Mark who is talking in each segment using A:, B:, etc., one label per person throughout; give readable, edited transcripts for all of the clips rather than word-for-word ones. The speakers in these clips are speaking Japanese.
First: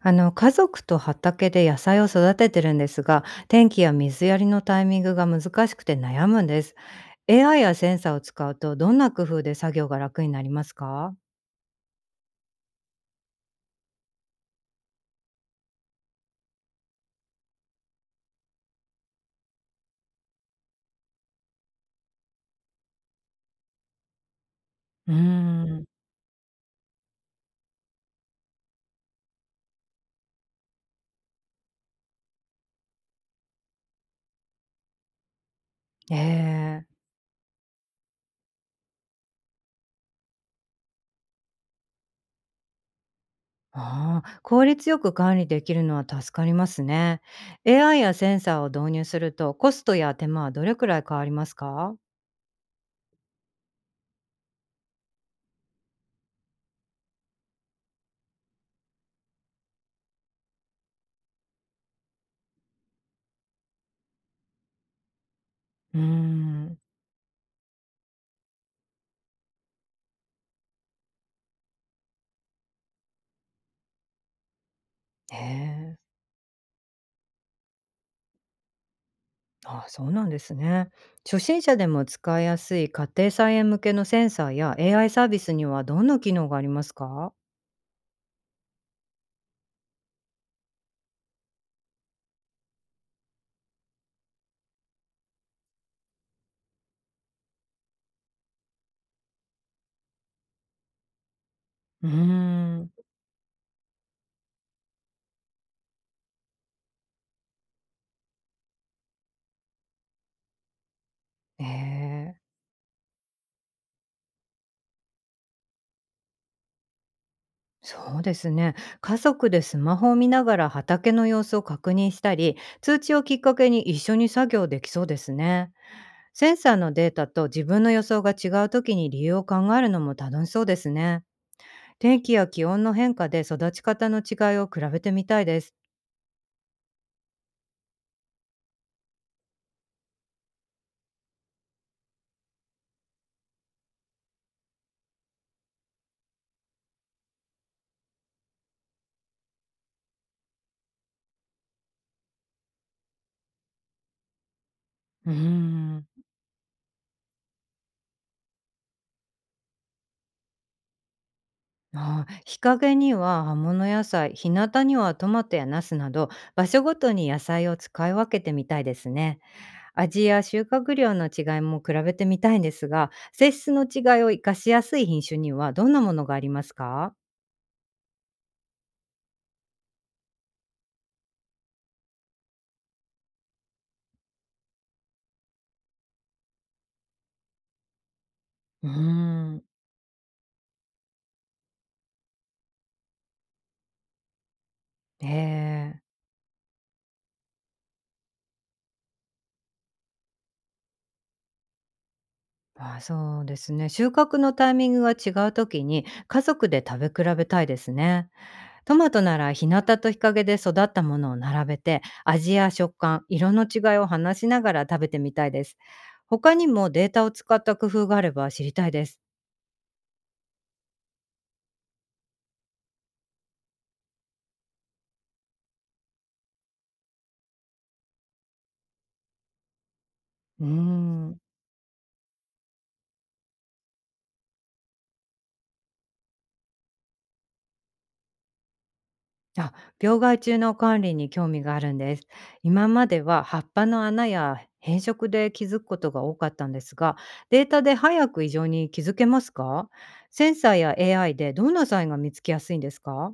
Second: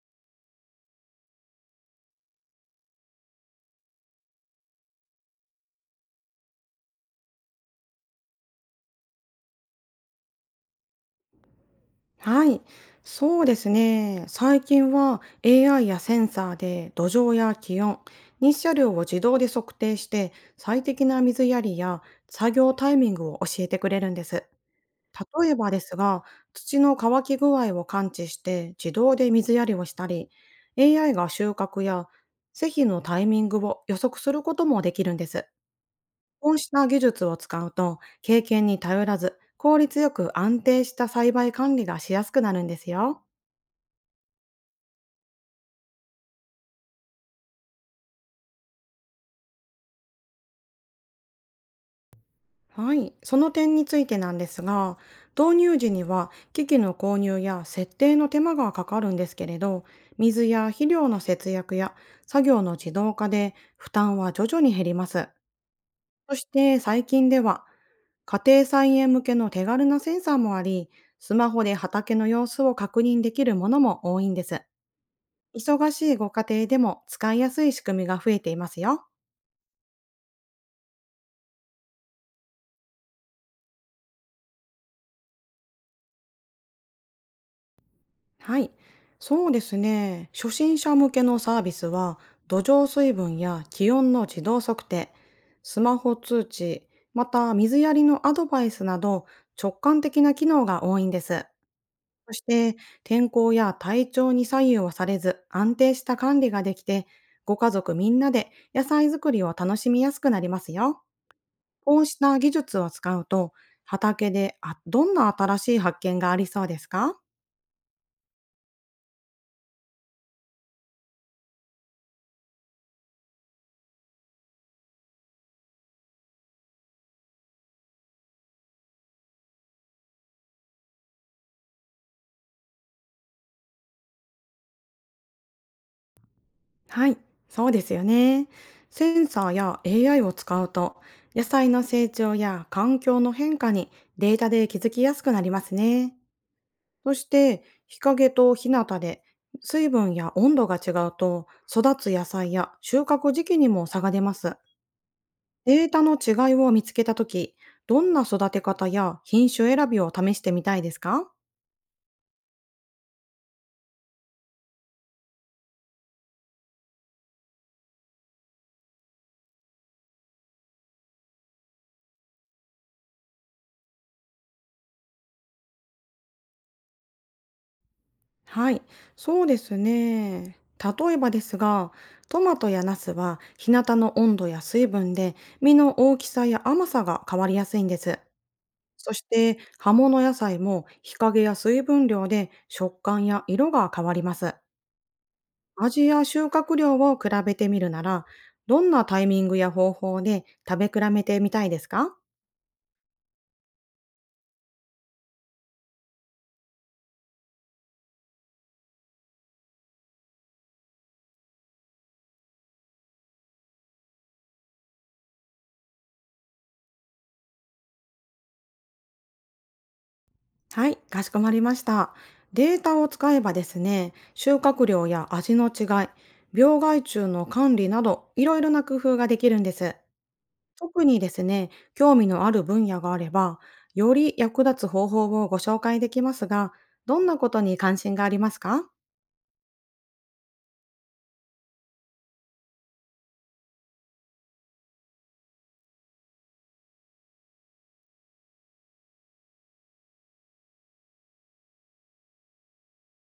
A: 家族と畑で野菜を育ててるんですが、天気や水やりのタイミングが難しくて悩むんです。 AI やセンサーを使うと、どんな工夫で作業が楽になりますか？
B: はい、そうですね。最近は AI やセンサーで土壌や気温、日射量を自動で測定して最適な水やりや作業タイミングを教えてくれるんです。
A: うー
B: 例えばで
A: ん、
B: すが、土の乾き具合を感知して自動で水やりをしたり、AI が収穫や施肥のタイミングを予測することもできるんです。
A: え
B: こうした
A: え。
B: 技術を使うと、経験に頼らず、効率よく安定した栽培管理がしやすくなるんですよ。
A: ああ、効率よく管理できるのは助かりますね。 AI やセンサーを導入すると、コストや手間はどれくらい変わりますか？
B: はい。その点についてなんですが、導入時には機器の購入や設定の手間がかかるんですけれど、水や肥料の節約や作業の自動化で負担は徐々に減ります。
A: うー
B: そして
A: ん。
B: 最近では、家庭菜園向けの手軽なセンサーもあり、スマホで畑の様子を確認できるものも多いんです。忙
A: ええ。
B: しいご家庭でも使いやすい仕組みが増えていますよ。
A: ああ、そうなんですね。初心者でも使いやすい家庭菜園向けのセンサーや AI サービスには、どんな機能がありますか？
B: はい。そうですね。初心者向けのサービスは、土壌水分や気温の自動測定、スマホ通知、また水やりのアドバイスなど直感的な機能が多いんです。
A: うー
B: そして
A: ん。
B: 天候や体調に左右はされず安定した管理ができて、ご家族みんなで野菜作りを楽しみやすくなりますよ。
A: え
B: こうし
A: え、
B: た技術を使うと、畑でどんな新しい発見がありそうですか？
A: そうですね。家族でスマホを見ながら畑の様子を確認したり、通知をきっかけに一緒に作業できそうですね。センサーのデータと自分の予想が違う時に理由を考えるのも楽しそうですね。天気や気温の変化で育ち方の違いを比べてみたいです。
B: はい。そうですよね。センサーや AI を使うと、野菜の成長や環境の変化にデータで気づきやすくなりますね。そして、日陰と日向で水分や温度が違うと、育つ野菜や収穫時期にも差が出ます。
A: うー
B: データ
A: ん。
B: の違いを見つけたとき、どんな育て方や品種選びを試してみたいですか？
A: ああ、日陰には葉物野菜、日向にはトマトやナスなど、場所ごとに野菜を使い分けてみたいですね。味や収穫量の違いも比べてみたいんですが、性質の違いを生かしやすい品種にはどんなものがありますか？
B: はい、そうですね。例えばですが、トマトやナスは日向の温度や水分で実の大きさや甘さが変わりやすいんです。
A: うー
B: そして
A: ん。
B: 葉物野菜も日陰や水分量で食感や色が変わります。
A: ええ。
B: 味や収穫量を比べてみるなら、どんなタイミングや方法で食べ比べてみたいですか？
A: ああ、そうですね。収穫のタイミングが違う時に家族で食べ比べたいですね。トマトなら日向と日陰で育ったものを並べて、味や食感、色の違いを話しながら食べてみたいです。他にもデータを使った工夫があれば知りたいです。
B: はい、かしこまりました。データを使えばですね、収穫量や味の違い、病害虫の管理など、いろいろな工夫ができるんです。
A: うー
B: 特にで
A: ん。
B: すね、興味のある分野があれば、より役立つ方法をご紹介できますが、どんなことに関心がありますか？
A: あ、病害虫の管理に興味があるんです。今までは葉っぱの穴や変色で気づくことが多かったんですが、データで早く異常に気づけますか？センサーや AI でどんなサインが見つけやすいんですか？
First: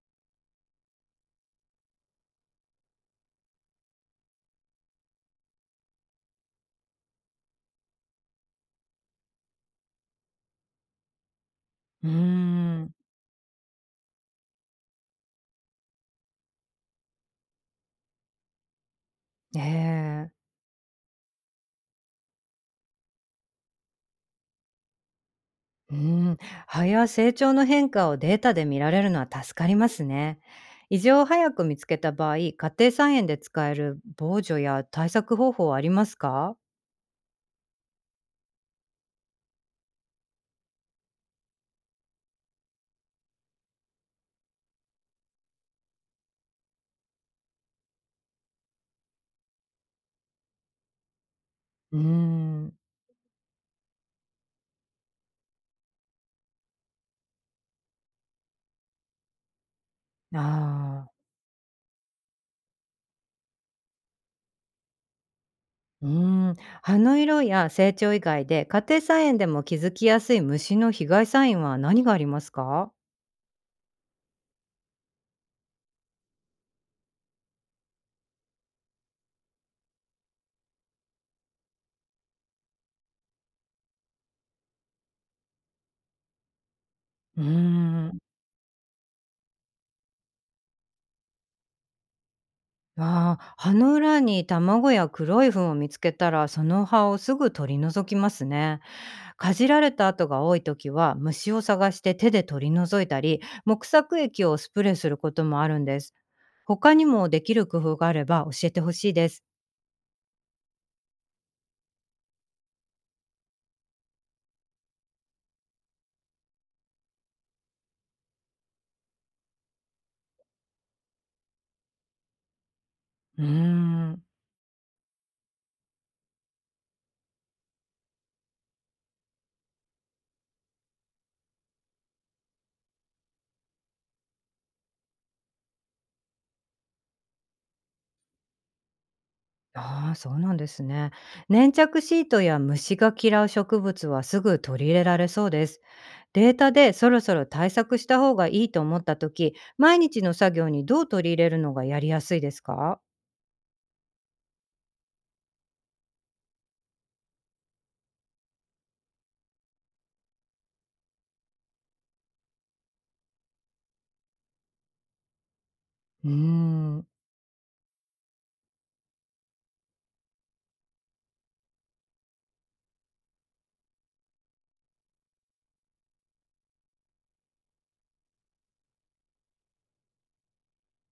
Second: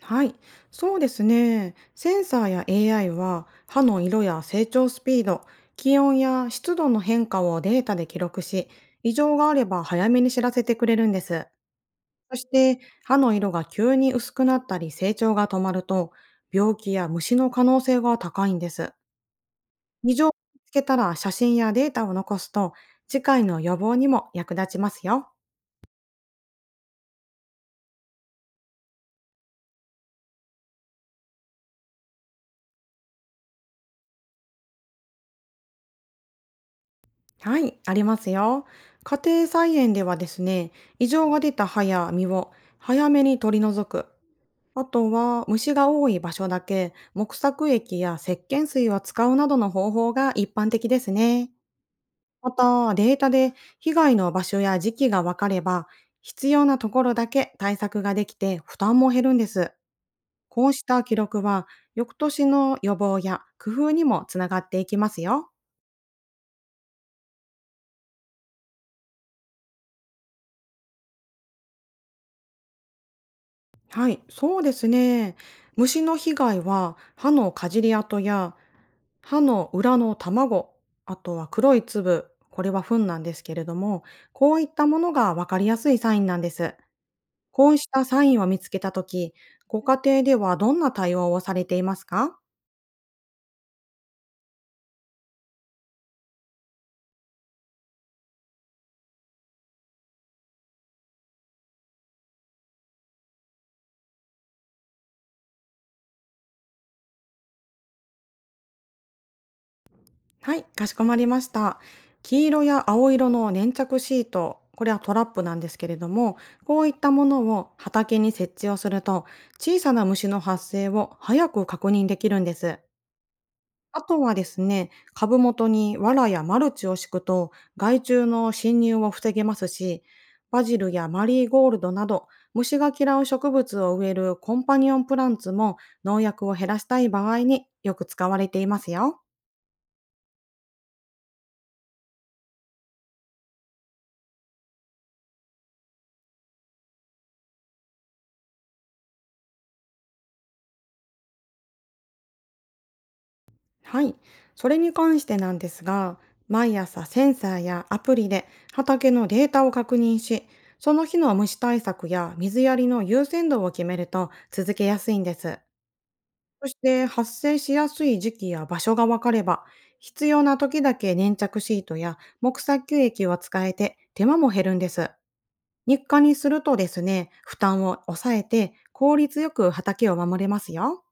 B: はい、そうですね。センサーや AI は、歯の色や成長スピード、気温や湿度の変化をデータで記録し、異常があれば早めに知らせてくれるんです。
A: うー
B: そして
A: ん。
B: 歯の色が急に薄くなったり成長が止まると病気や虫の可能性が高いんです。異常を
A: ええ。
B: 見つけたら写真やデータを残すと次回の予防にも役立ちますよ。
A: うーん、葉や成長の変化をデータで見られるのは助かりますね。異常を早く見つけた場合、家庭菜園で使える防除や対策方法はありますか？
B: はい、ありますよ。家庭菜園ではですね、異常が出た歯や実を早めに取り除く。あとは虫が多い場所だけ木作液や石鹸水を使うなどの方法が一般的ですね。
A: うー
B: ま
A: ん。
B: た、データで被害の場所や時期が分かれば、必要なところだけ対策ができて負担も減るんです。
A: あ
B: こうした
A: あ。
B: 記録は、翌年の予防や工夫にもつながっていきますよ。
A: うーん、葉の色や成長以外で家庭菜園でも気づきやすい虫の被害サインは何がありますか？
B: はい、そうですね。虫の被害は、歯のかじり跡や歯の裏の卵、あとは黒い粒、これは糞なんですけれども、こういったものが分かりやすいサインなんです。
A: うー
B: こうした
A: ん。
B: サインを見つけたとき、ご家庭ではどんな対応をされていますか？
A: ああ、葉の裏に卵や黒い糞を見つけたら、その葉をすぐ取り除きますね。かじられた跡が多い時は虫を探して手で取り除いたり、木作液をスプレーすることもあるんです。他にもできる工夫があれば教えてほしいです。
B: はい、かしこまりました。黄色や青色の粘着シート、これはトラップなんですけれども、こういったものを畑に設置をすると、小さな虫の発生を早く確認できるんです。
A: うー
B: あと
A: ん。
B: はですね、株元に藁やマルチを敷くと害虫の侵入を防げますし、バジルやマリーゴールドなど虫が嫌う植物を植えるコンパニオンプランツも農薬を減らしたい場合によく使われていますよ。
A: ああ、そうなんですね。粘着シートや虫が嫌う植物はすぐ取り入れられそうです。データでそろそろ対策した方がいいと思った時、毎日の作業にどう取り入れるのがやりやすいですか？
B: はい。それに関してなんですが、毎朝センサーやアプリで畑のデータを確認し、その日の虫対策や水やりの優先度を決めると続けやすいんです。
A: うー
B: そして
A: ん。
B: 発生しやすい時期や場所が分かれば、必要な時だけ粘着シートや木砂球液を使えて手間も減るんです。日課にするとですね、負担を抑えて効率よく畑を守れますよ。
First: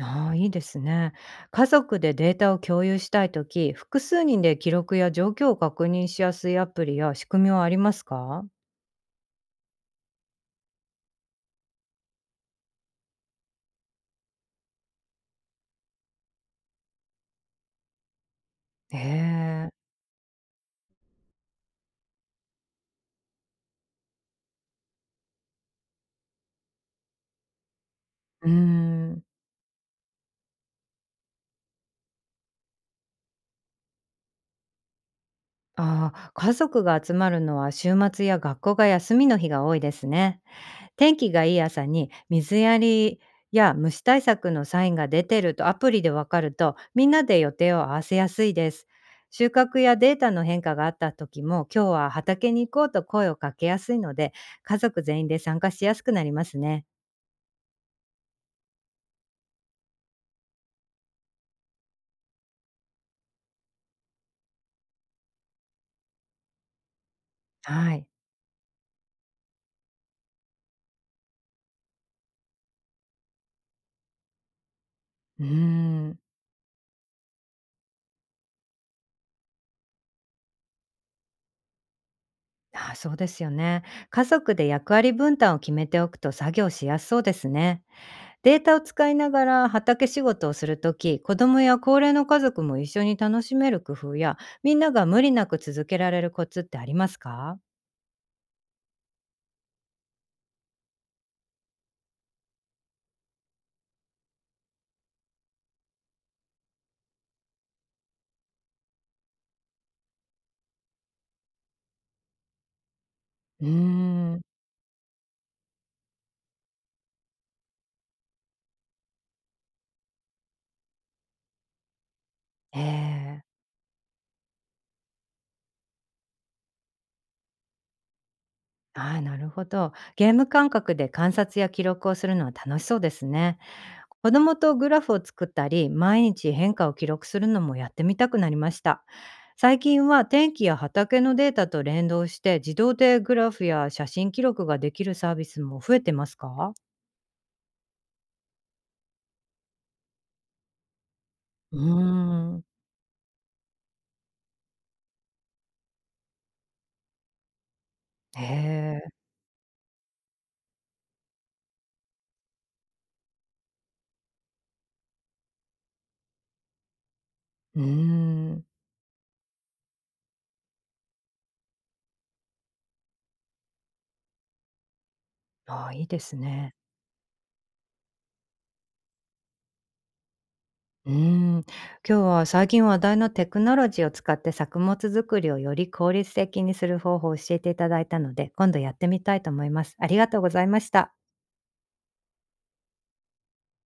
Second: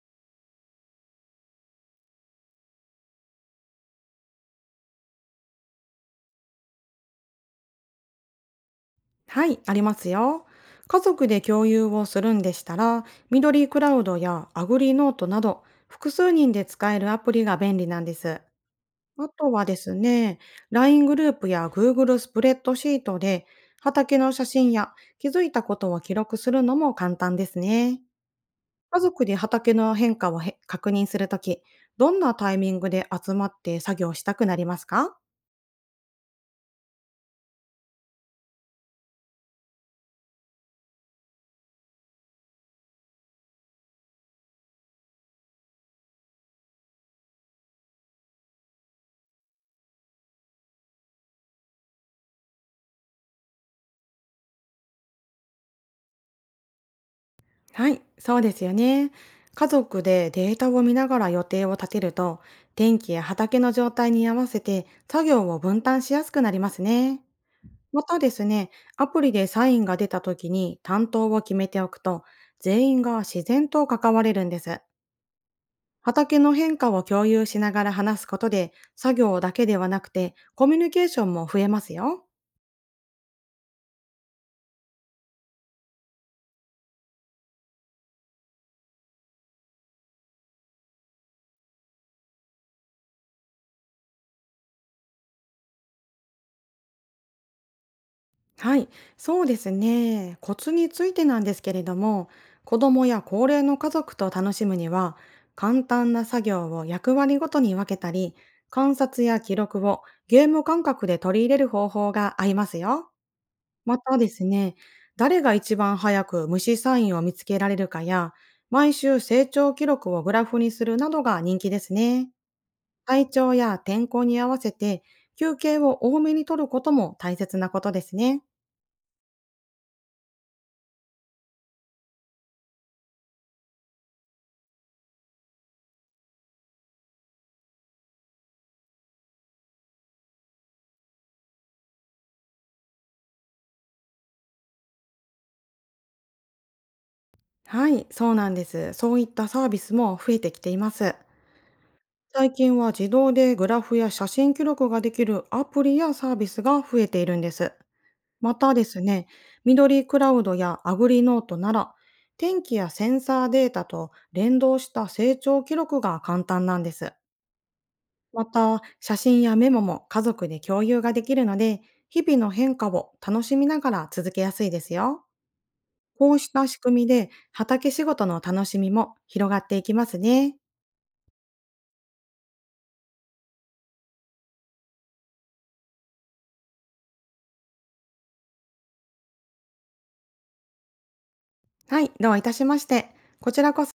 A: ああ、いいですね。家族でデータを共有したいとき、複数人で記録や状況を確認しやすいアプリや仕組みはありますか？
B: はい、ありますよ。家族で共有をするんでしたら、緑クラウドやアグリノートなど複数人で使えるアプリが便利なんです。あとは
A: ええ。
B: ですね、LINE グループや Google スプレッドシートで、畑の写真や気づいたことを記録するのも簡単ですね。
A: うー
B: 家
A: ん。
B: 族で畑の変化を確認するとき、どんなタイミングで集まって作業したくなりますか？
A: ああ、家族が集まるのは週末や学校が休みの日が多いですね。天気がいい朝に水やりや虫対策のサインが出てるとアプリでわかると、みんなで予定を合わせやすいです。収穫やデータの変化があった時も、今日は畑に行こうと声をかけやすいので、家族全員で参加しやすくなりますね。
B: はい、そうですよね。家族でデータを見ながら予定を立てると、天気や畑の状態に合わせて作業を分担しやすくなりますね。
A: は
B: ま
A: い。
B: たですね、アプリでサインが出た時に担当を決めておくと、全員が自然と関われるんです。
A: うーん。
B: 畑の変化を共有しながら話すことで、作業だけではなくて、コミュニケーションも増えますよ。
A: ああ、そうですよね。家族で役割分担を決めておくと作業しやすそうですね。データを使いながら畑仕事をするとき、子供や高齢の家族も一緒に楽しめる工夫や、みんなが無理なく続けられるコツってありますか？
B: はい、そうですね。コツについてなんですけれども、子供や高齢の家族と楽しむには、簡単な作業を役割ごとに分けたり、観察や記録をゲーム感覚で取り入れる方法が合いますよ。
A: うー
B: またで
A: ん。
B: すね、誰が一番早く虫サインを見つけられるかや、毎週成長記録をグラフにするなどが人気ですね。体
A: ええ。
B: 調や天候に合わせて休憩を多めに取ることも大切なことですね。
A: ああ、なるほど。ゲーム感覚で観察や記録をするのは楽しそうですね。子供とグラフを作ったり、毎日変化を記録するのもやってみたくなりました。最近は天気や畑のデータと連動して自動でグラフや写真記録ができるサービスも増えてますか？
B: はい、そうなんです。そういったサービスも増えてきています。
A: う
B: 最
A: ーん。
B: 近は自動でグラフや写真記録ができるアプリやサービスが増えているんです。
A: へ
B: またです
A: え。
B: ね、緑クラウドやアグリノートなら、天気やセンサーデータと連動した成長記録が簡単なんです。
A: うー
B: ま
A: ん。
B: た、写真やメモも家族で共有ができるので、日々の変化を楽しみながら続けやすいですよ。
A: ああ、いいで
B: こ
A: す
B: うした
A: ね。
B: 仕組みで畑仕事の楽しみも広がっていきますね。
A: うーん。今日は最近話題のテクノロジーを使って作物作りをより効率的にする方法を教えていただいたので、今度やってみたいと思います。ありがとうございました。
B: はい、どういたしまして。こちらこそ